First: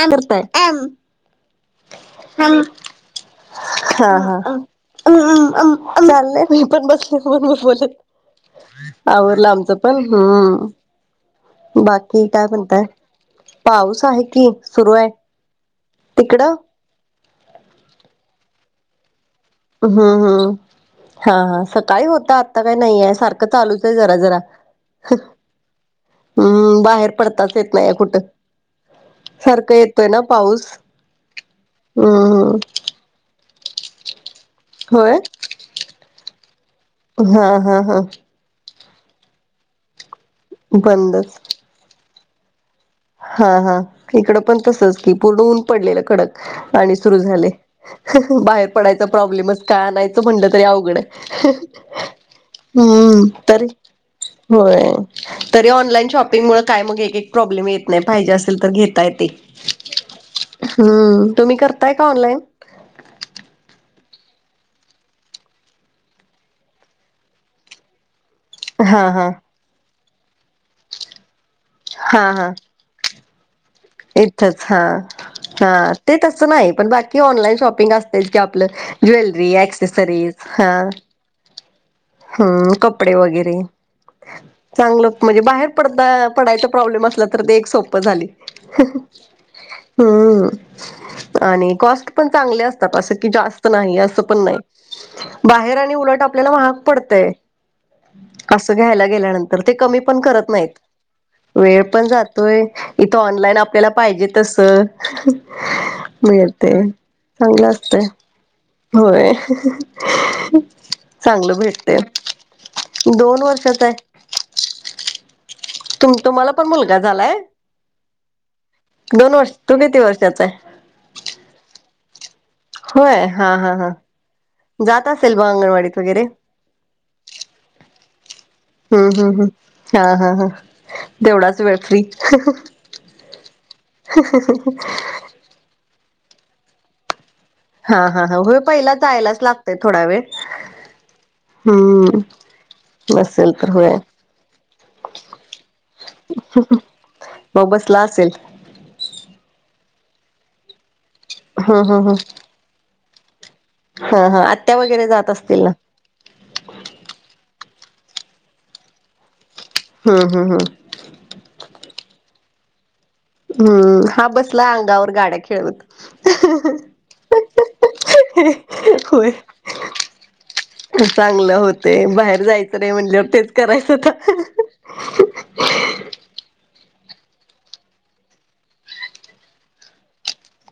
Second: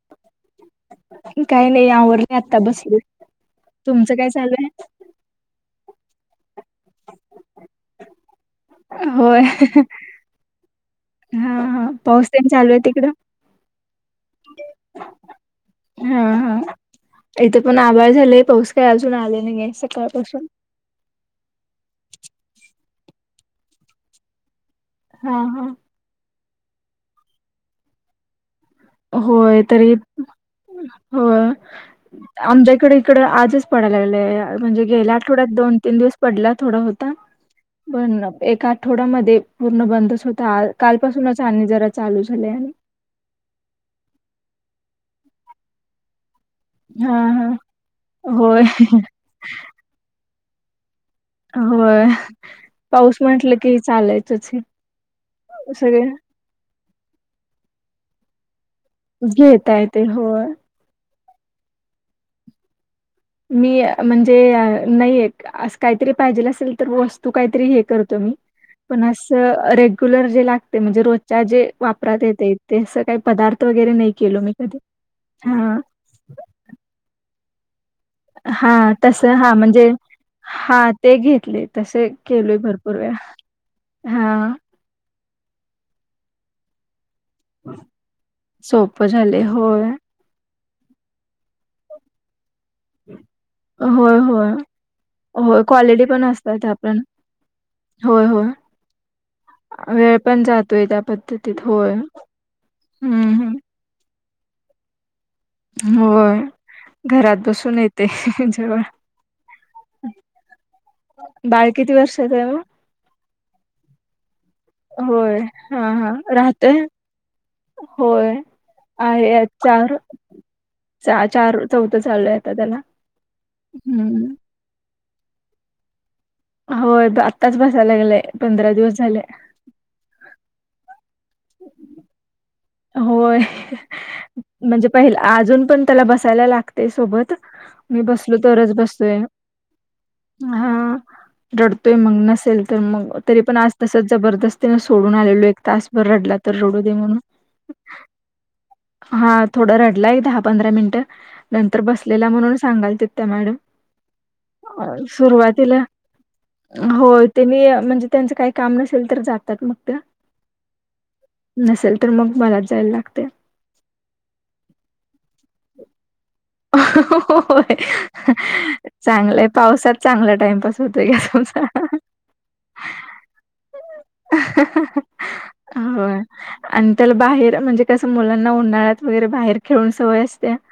I आ काही नाही आवर नाही आता बसल तुमचं काय चालू आहे ् आम्ही आले मी पण बसलेण मग बोलेत आहे? होय आवरडला आमचं पण हम्म हा हा पाऊस बाकी काय तेन चालू आहे म्हणताय तिकडं? पाऊस आहे कि सुरू आहे हा तिकडं हा इथे पण आभार झाले पाऊस काय अजून आले नाहीे हम्म हम्म हा हा सकाळी होता आत्ता काही नाहीय सारखं चालूच आहे जरा जरा हा हा हम्म बाहेर पडताच येत नाही या कुठं होय सारखं तरी येतोय ना पाऊस हो हम्म आमच्याकडे इकड आजच पडाय लागले म्हणजे गेल्या होय आठवड्यात दोन तीन दिवस पडला थोडा होत हा हा हा एका आठवड्यामध्ये पूर्ण बंदच होता बंदच कालपासूनच आणि जरा चालू झालेय आणि हा हा इकडं पण तसच की पूर्ण ऊन पडलेलं कडक पाणी हा सुरु हा झाले होय बाहेर पडायच प्रॉब्लेमच का आणयचं म्हणलं तरी अवघड आहे. हो हम्म तरी होय तरी सगळे ऑनलाईन शॉप प्र् असे घ य घेता येते होय. हम्म तुम्ही करताय का ऑनलाईन मी म्हणजे नाही एक अस काहीतरी पाहिजेला असेल तर वस्तू काहीतरी हे करतो मी पण हा हा असं रेग्युलर जे लागते म्हणजे रोजच्या जे वापरात हा हा येते ते असं काही पदार्थ वगैरे नाही केलो मी इथंच कधी हा. हा ते तसं नाही पण बाकी ऑनलाईन शॉपिंग असत आपलं हा ज्वेलरी एक्सेसरीज हा घ त हम्म कपडे वगैरे हा. चांगलं म्हणजे बाहेर पडता पडायचा प्रॉब्लेम असला तर ते एक सोप झाली सोपं झाले होय हम्म आणि कॉस्ट पण चांगले अस की जास्त नाही होय असं पण होय नाही होय बाहेर आणि क्वालिटी उलट पण आपल्याला असतात महाग आपण पडतय होय होय असं घ्यायला गेल्यानंतर ते कमी वेळ पण करत नाहीत जातोय त्या पद्धतीत वेळ होय. पण जात तो इथं हम्म ऑनलाईन हम्म आपल्याला पाहिजे तस मग होय. येते घरात चांगलं बसून असत येते जेवण. होय चांगलं बाळ किती भेटते वर्षाच आहे मग? दोन वर्षात आहे होय हा हा तुम तुम्हाला पण राहतय मुलगा झालाय होय दोन आहे वर्ष तू चार किती वर्षाचा आहे. चार चौथं चालू आता त्याला होय हा हा हा हम्म. जात असेल ब अंगणवाडीत वगैरे होय आत्ताच बसायलागलंय हम्म हम्म हम्म हा हा हा तेवढाच वे फ्री होय म्हणजे पहि अजून पण त्याला बसायला लागते सोबत हा मी हा हा बसलो, होय तरच पहिला बसतोय. जायलाच लागतय थोडा वेळ हा रडतोय मग, हम्म नसेल तर मग, तरी असेल पण तर आज होय तसच जबरदस्तीने सोडून आलेलो एक तास. रडला तर रडू दे म्हणून. मग बसला असेल. हा थोडा रडलाय, दहा पंधरा मिनिट नंतर हम्म हम्म बसलेला हम्म म्हणून सांगाल त त्या मॅडम. हा ह आत्या वगैरे जात असतील ना? हो ते मी म्हणजे त्यांचं काही काम नसेल, तर जातात मग त्या. हा ह. हा. नसेल तर, मग मला जायला लागते. हम्म. हा बसला अंगावर, गाड्या खेळवत. होय. होय चांगलंय, पावसात चांगला टाइमपास होतय. होते बाहेर जायच म्हणले वर तेच कराय होय आणि त्याला बाहेर म्हणजे कसं मुलांना उन्हाळ्यात वगैरे बाहेर खेळून सवय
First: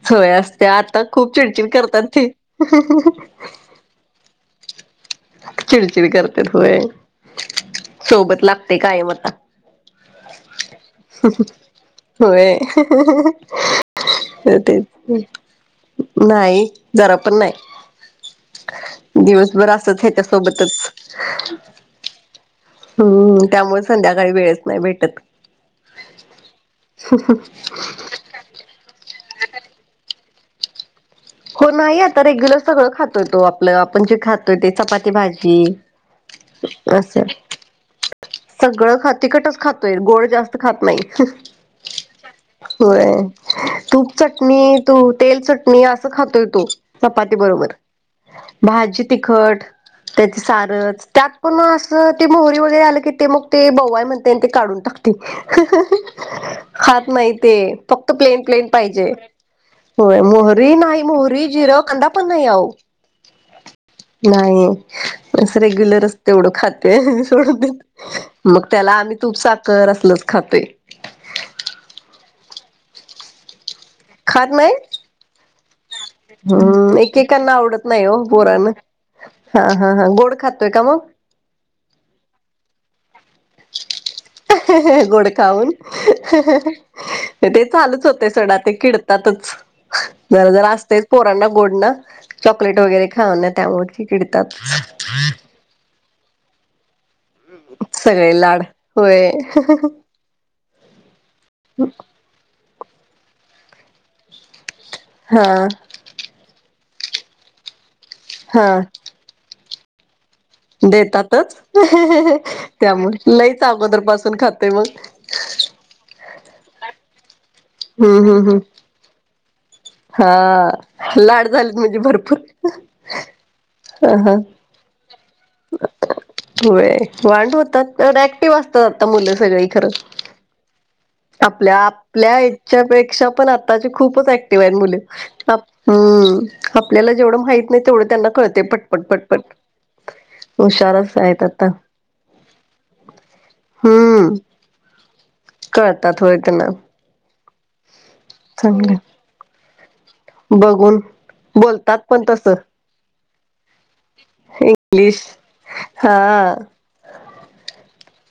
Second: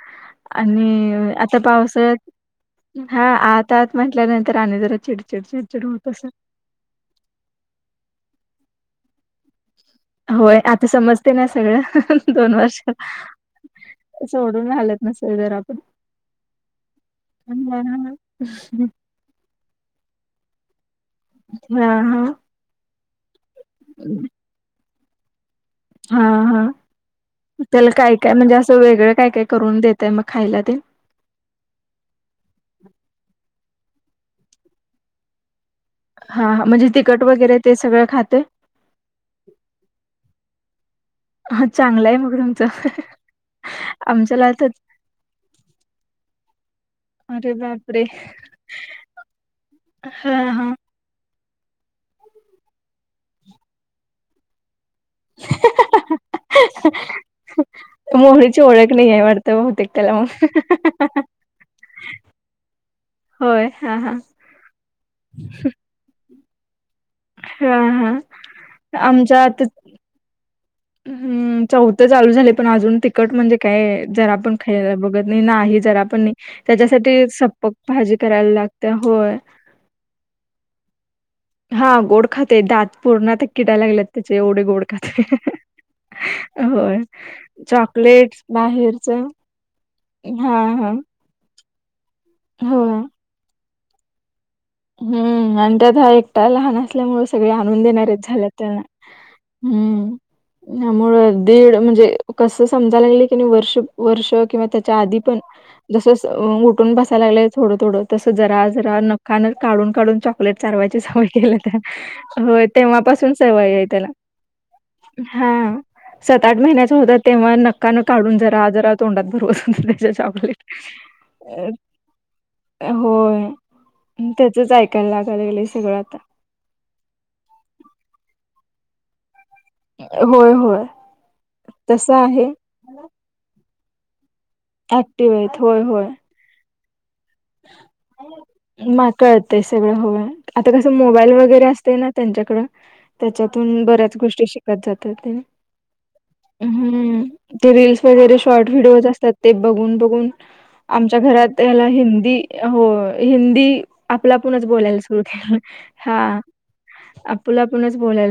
सोय असते आता आणि खूप आता चिडचिड करतात पावसाळ्यात, ते हा आत -आत म्हटल्यानंतर आणि जर चिड चीड होते करता होय, सोबत लागते कायम आता. होय. आता समजते ना सगळं. दोन होय वर्ष. सोडून हालत तेच नसेल जर आपण. नाही. जरा पण नाही दिवसभर असच, हयाच्यासोबतच. हा हा. हम्म. त्यामुळे संध्याकाळी वेळच नाही भेटत. हा हा. त्याला काय- काय म्हणजे असं वेगळं काय काय करून देतय मग खायला ते. हो, नाही आता, रेग्युलर सगळं खातोय तो, आपलं आपण जे खातोय ते चपाती भाजी. हा. म्हणजे तिकट असं वगैरे ते सगळं खाते. सगळं खाते तिकटच खातोय, गोड जास्त खात नाही. हा चांगलं आहे मग तुमचं होय. तूप आमच्याला तर चटणी, तू- तेल चटणी, अस खातोय तो, चपाती अरे बरोबर. बापरे भाजी तिखट, त्यात हा हा सारस त्यात पण असं ते मोहरी वगैरे आलं, की ते मग ते बवाय म्हणते ते काढून टाकते. खात नाही ते, फक्त प्लेन मोहरीची प्लेन ओळख नाही पाहिजे. आहे वाटतं बहुतेक तर. होय. मोहरी, नाही मोहरी, जिरं, कांदा, पण नाही अवो. होय हा हा नाही अस रेग्युलर अस तेवढं खाते आणि सोडून हा हा देते, मग त्याला आम्ही तूप साखर, असलच खातोय. हम्. चौथं चालू झाले पण अजून ते कट म्हणजे काय जर खात आपण नाही खायला बघत नाही जरा आपण नाही हम्म त्याच्यासाठी स एकेकांना आवडत नाही हो, गोड आहे न, हा हा हा गोड खातोय का मग? हा गोड खाते दात पूर्ण आता किडाला लागलंत. गोड खाऊन, होय ते चालूच होते की चॉकलेट ते ते बाहेरच किडतातच. जरा हा जर हा असतेच पोरांना गोड न, चॉकलेट हो वगैरे खाऊन, त्यामुळे, ते चिडतात. हम्म आणि त्यात हा एकटा लहान असल्यामुळे सगळे आणून देणारेच सगळे झालेत लाड त्यांना. होय हम्म. त्यामुळं दीड म्हणजे कस समजायला गेलं की नाही वर्ष- वर्ष किंवा त्या त्या आधी पण हा जस उठून बसायला लागले थोड थोड तस जरा हा जरा नखाने - काढून काढून चॉ लेट चारवायची सवय देतातच केली त्याला, हो, तेव्हापासून त्यामुळे लईच सवय आहे अगोदर त्याला. पासून खातोय मग हा सात आठ महिन्याचा होत तेव्हा नक्का न हम्म काढून हम्म हम्म जरा जरा तोंडात भरवत. हा चॉकलेट लाड झालीत म्हणजे भरपूर अ ह ह. कला कल सगळ आत. हो वाां होतात ऍक्टिव्ह असतात आता मुलं सगळी खरं. होय होय. आपल्या तसं आपल्या आहे याच्यापेक्षा पण आताची खूपच. ऍक्टिव्ह आहेत मुले ऍक्टिव्ह हम आपल्याला जेवढं. माहित नाही तेवढं त्यांना कळते पटपट म पटपट कळतय सगळं ह आता कस हुशारच मोबाईल आहेत वगैरे आता असते ना त्यांच्याकड त्याच्यातून बऱ्याच हम्म गोष्टी शिकत जातात. कळतात होय त्यांना. हम्म ते रीलस वगैरे शॉर्ट व्हिडिओज चांगलं असतात, ते बघून बघून बघून आमच्या घरात याला बोलतात पण हिंदी तस हो हिंदी आपला पणच बोलायला सुरु इंग्लिश केलं हा. आपला आपणच बोलाल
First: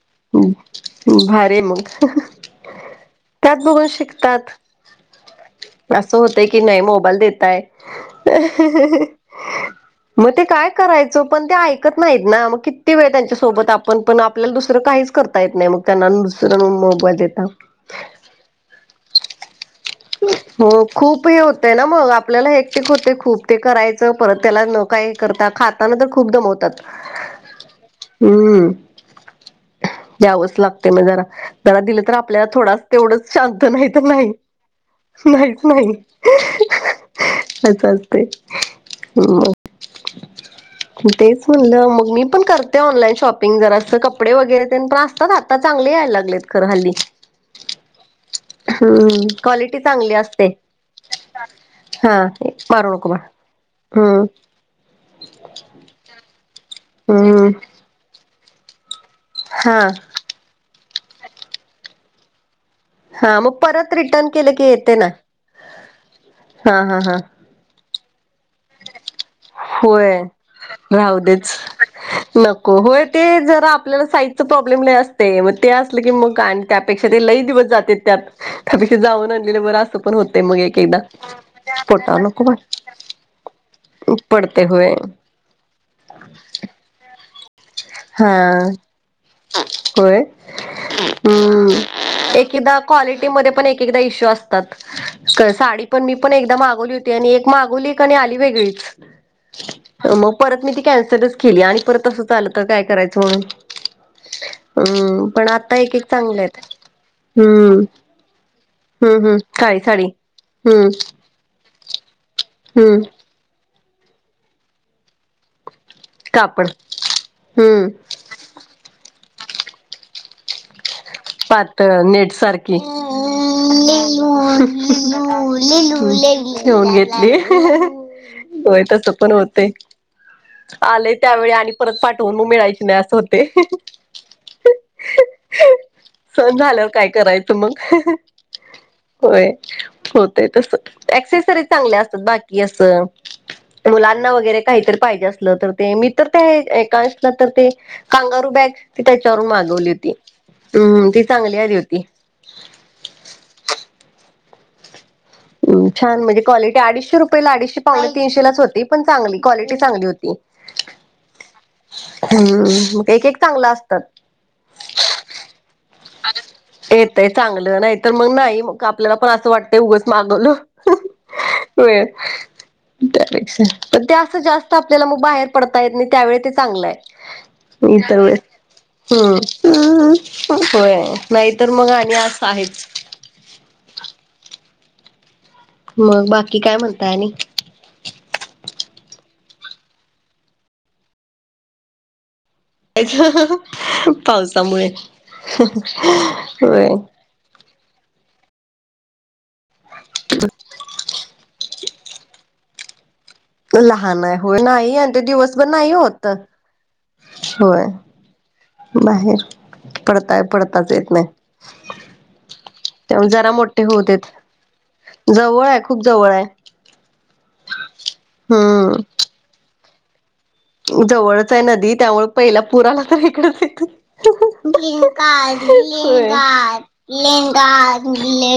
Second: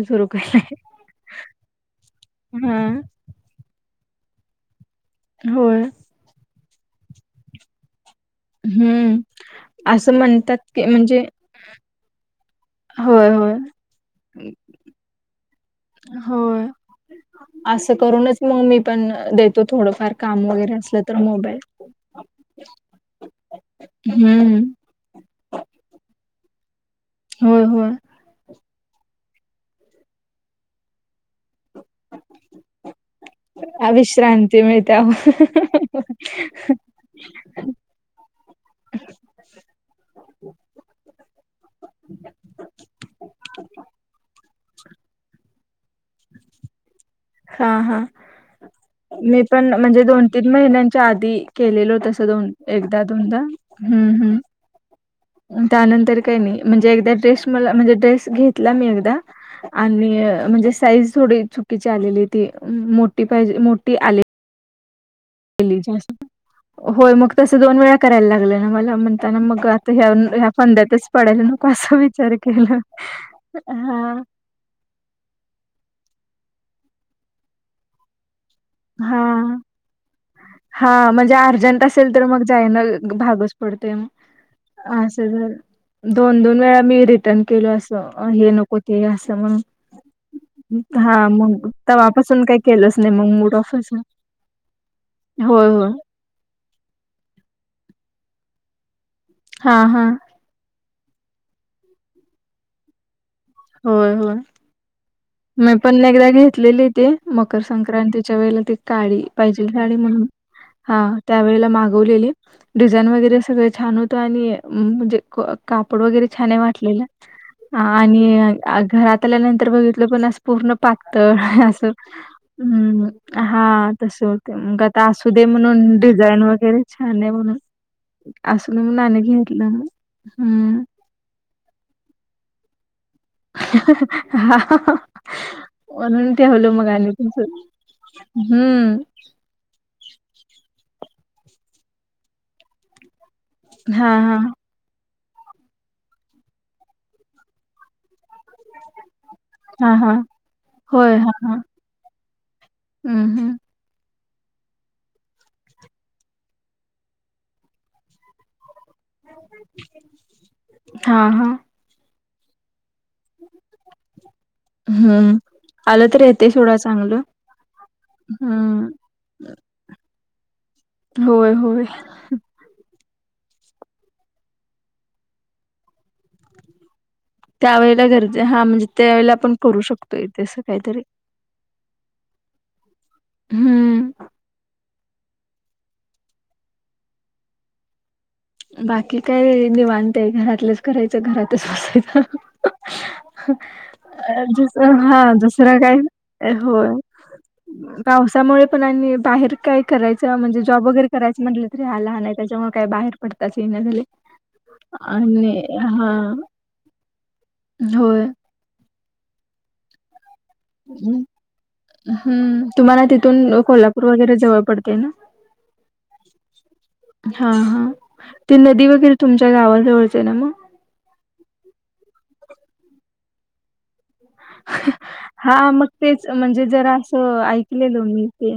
भारी मग. हा. त्यात बघून शिकतात. होय. अस होत की नाही मोबाईल देतय. हम्म असं मग ते म्हणतात काय की करायचं म्हणजे पण ते ऐकत नाहीत ना मग किती वेळ होय त्यांच्या होय सोबत. पण पण आपल्याला दुसरं काहीच करता येत नाही मग. त्यांना हो, दुसरं मोबाईल देता असं करूनच मग मी पण देत. हो खूप हे होतय ना मग आपल्याला एकटिक होते खूप ते करायच. त हम्म त्याला न काय करता खाताना तर खूप दमवतात. होय होय. हम्म, यावच लागते मग जरा. जला दिलं तर आपल्याला थोडा तेवढंच शांत नाही तर नाही. ते मिळते. अस असते, ह. तेच म्हणलं मग मी पण करते ऑनलाईन शॉपिंग जरा अस कपडे वगैरे पण असतात. आता चांगले यायला लागलेत खर हल्ली. हा हा, हम्म मी. पण क्वालिटी म्हणजे चांगली दोन, असते तीन महिन्यांच्या आधी हा केलेलतस दोन मारू एकदा नको बाळ दोनदा हम्म हम्. त्यानंतर काही नाही, म्हणजे एकदा ड्रेस हम्म मला म्हणजे ड्रेस घेतला मी एकदा. हा आणि म्हणजे साईज थोडी चुकीची आलेली ती मोठी पाहिजे मोठी आली. केलेक येते ना. हा हा हो हा मग तस दोन वेळा करायला लागलं. मला म्हणताना मग आता होय ह्या फद्यातच राहू पडायला देच नको असा विचार केला. नको होय ते जरा आपल्याला हा साईज प्रॉब्लेम ल असते मग ते असल की मग आणि त्यापेक्षा ते लई दिवस जाते त्यात. त्यापेक्ष जाऊन हा आणलेले बर असं पण होत. मग एक एकदा हा म्हणजे अर्जंट असेल फोटा तर मग नकोट जायला भागच पडतोय मग पडते होय. [unintelligible] दोन दोन वेळा मी रिटर्न केलो हा असं हे नको ते असं मग. होय हा मग हम्म तव्हापासून काय केलंच नाही मग मूड ऑफ. तिकडे इशू असतात साडी होय पण मी पण एकद मागवली होती, आणि एक मागवली का आणि आली वेगळीच. हा हा. मग परत मी ती कॅन्सरच केली आणि परत असं आललं तर काय करायचं म्हणून. होय होय. हम्. मी पण एकदा घेतलेली ते मकर हम्म संक्रांतीच्या वेळे ती काळी हम्म हम्म पाहिजे काळी साडी म्हणून हम्म. हां, त्यावेळेला मागवलेली हम्म डिझाईन वगैरे सगळ छान होतं आणि म्हणजे कापड वगैरे छान आहे कापड वाटलेला हम्म आणि घरात आल्यानंतर बघित. तर ते असं पूर्ण पातळ अस् पातळ नेट सारखी ह हा तसं होतं मग आता असू दे म्हणून, डिझाईन वगैरे ठेवून छान आहे घेतली म्हणून, असू दे म्हणून अनेक घेतला ना. आलय त्यावेळी आणि परत पाठवून मग मिळायची नाही असं होतं. हा. म्हणून ती सण हॅलो झाल्यावर काय म्हणाल ती, करायचं मग हम्म. होय, होतय तस, ॲक्सेसरीज चांगल्या असतात बाकी असं. हां, मुलांना हां. वगैरे काहीतर पाहिजे असलं तर, ते मी तर ते, एकांशला तर ते कांगारू बॅग, ती त्याच्यावरून मागवली हां, होती. हां. हम्म होय, ती हा, हा, चांगली आली होती हम्म, हम्म. हम्म, छान म्हणजे कॉलेटी अडीशे रुपयाला अडीशे पाणे तीनशे लाच होती, पण चांगली कॉलेटी चांगली होती. हा हा. हम्म, मग एक एक चांगलं असतांत. हम्म- हा तेच, येतंय चांगलं नाही तर मग नाही मग हम्म आपल्याला पण असं वाटतं. ते उगच मागवलं, होय. त्यापेक्षा, पण ते असं जास्त आपल्याला मग बाहेर पडता येत नाही त्यावेळी ते चांगलं त्यावेेळेला हायं. गरजे हा म्हणजे त्यावेेळेला आपण करू शकतोय तसं [unintelligible] काहीतरी होय, नाही तर मग आणि असं आहेच. हम्म. मग बाकी काय म्हणताय आणि. बाकी काय निवांत हाय, घरातलंच करायचं घरातच बसायचं. पावसामुळे दुसर, हा दुसर काय, होय. पावसामुळे पण आणि बाहेर काय करायचं, म्हणजे जॉब वगैरे करायचं म्हंटल्यात. राहायला आलाय त्याच्यामुळे काय बाहेर पडताच येईना झालय, लहान आहे होय नाही ते आणि दिवसभर नाही हा. होत होय. बाहेर पडताय, पडताच येत नायं. हम्म, तुम्हाला तिथून कोल्हापूर देत. वगैरे जवळ पडतंय ना. जवळ आहे खूप जवळ आहे हा, हा, ते नदी वगैरे हम्म तुमच्या गावा जवळचं आहे ना मग. जवळच आहे. नदी त्यामुळे पहिला पुराला आला तर इकडेच येतो. [inaudible] [unintelligible] काय, हा मग तेच म्हणजे जरा असं ऐकलेलो मी ते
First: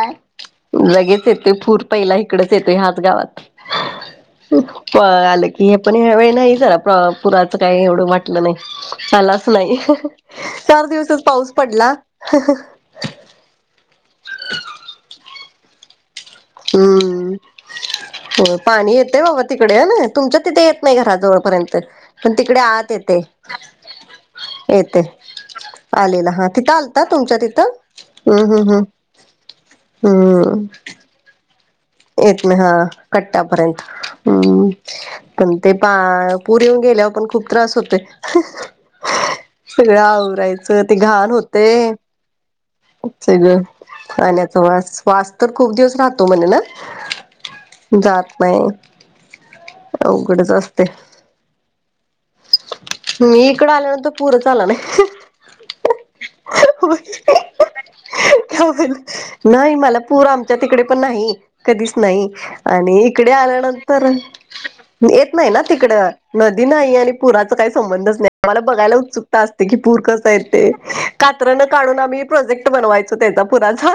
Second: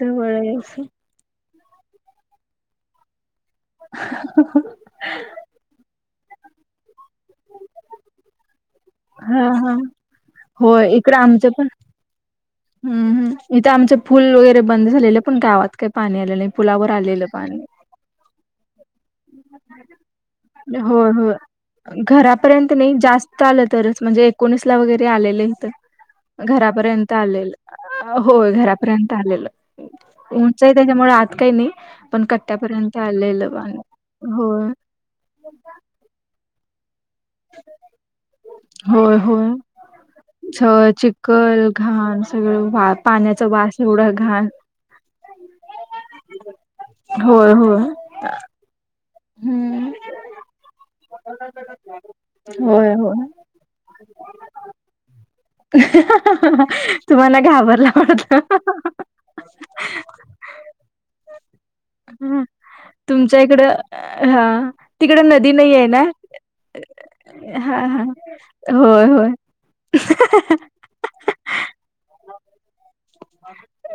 जवळ आहे असं. लगेच येते. ते पूर पहिला इकडच येतोय. ह्याच गावात प आले की हे पण ह्यावेळी नाही. जरा प पुराचं काही एवढं वाटलं नाही. हा आलाच हा नाही हं, चार होय इकडं दिवसच आमचं पाऊस पण पडला. हं, हं हम्म, हम्म, इथे आमचे फूल वगैरे बंद झालेले. पण गावात काय पाणी येत आपल्या लय पुलावर आलेलं हम्म पाणी. हो पाणी येतेय बाबा तिकडे हनी, तुमच्या तिथे येत नाही होय घरा जवळपर्यंत, पण तिकडे आत येतंय. चालेल तरच, म्हणजे एकोणीस ला वगैरे आलेलं हित. आलेला हा तिथं आलता घरापर्यंत तुमच्या आलेलं, तिथं हम्म होय हम्म हम्म घरापर्यंत आलेल, उंच हम्म हायं त्याच्यामुळ. त्यामुळें आत काय नाहीं. येत नाही हा, कट्टापर्यंत होय. हम्म पण ते पा, पूर येऊन गेल्यावर पण खूप त्रास होतोयं. होय होय सगळं आवरायचं, सगळं ते घाण चिखल होतंय, घाण सगळं वा पाण्याचा सगळं, वास एवढा घाण खाण्याचा वास. वास तर खूप दिवस राहतो म्हणे ना, होय होय जात नायं. हम्म अवघडच असतयं. [inaudible] होय होय मी इकड आल्यानंतर पुरच आला नायं. तुम्हाला घाबरला वाटतं. नायं मला, पूर आमच्या तिकडे पण नाही. कधीच नाही ह आणि इकडे तुमच्या इकडं आल्यानंतर अ, हा तिकड येत नाही नदी ना आहे तिकडं. नदी नाही आणि पुराचा काही हा हा संबंधच नाही आम्हाला ला बघायला होय होय उत्सुकता असते की पूर कस. कात्रन काढून आम्ही प्रोजेक्ट बनवायचो त्याचा पुराचा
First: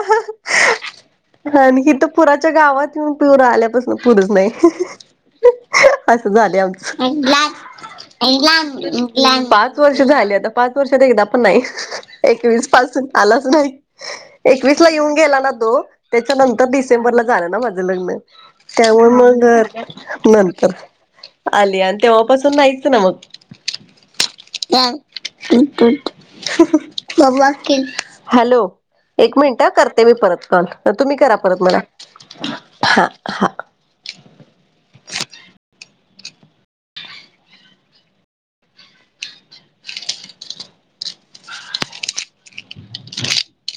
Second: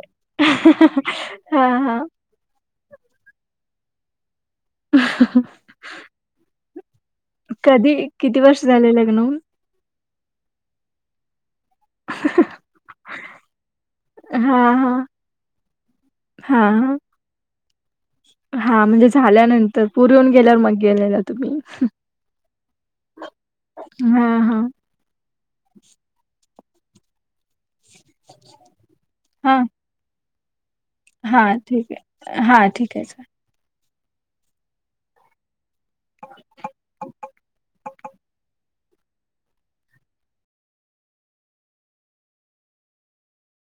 हा आणि इथं हा पुर पुराच्या गावात येऊन पिवर आल्यापासून पुूरच नाही असं झाले आमचं. कधी [unintelligible] किती वर्ष झाले लग्न होऊन? पाच वर्ष झाली आता पाच वर्षात एकदा पण नाही एकवीस पासून आलाच नाही. हा एकवीस ला हा येऊन गेला ना तो हा त्याच्यानंतर हा डिसेंबरला झालं ना माझं लग्न. हा म्हणजे त्यामुळं झाल्यानंतर पूर येऊन मग गेल्यावर नंतर मग गेलेला तुम्ही आली आली. तेव्हापासून नाहीच ना मग. हा हां [unintelligible] हॅलो एक हा मिनट करते हां मी परत कॉल तुम्ही करा हा परत मला ठीक हा ठीक आहे [inaudible] [inaudible]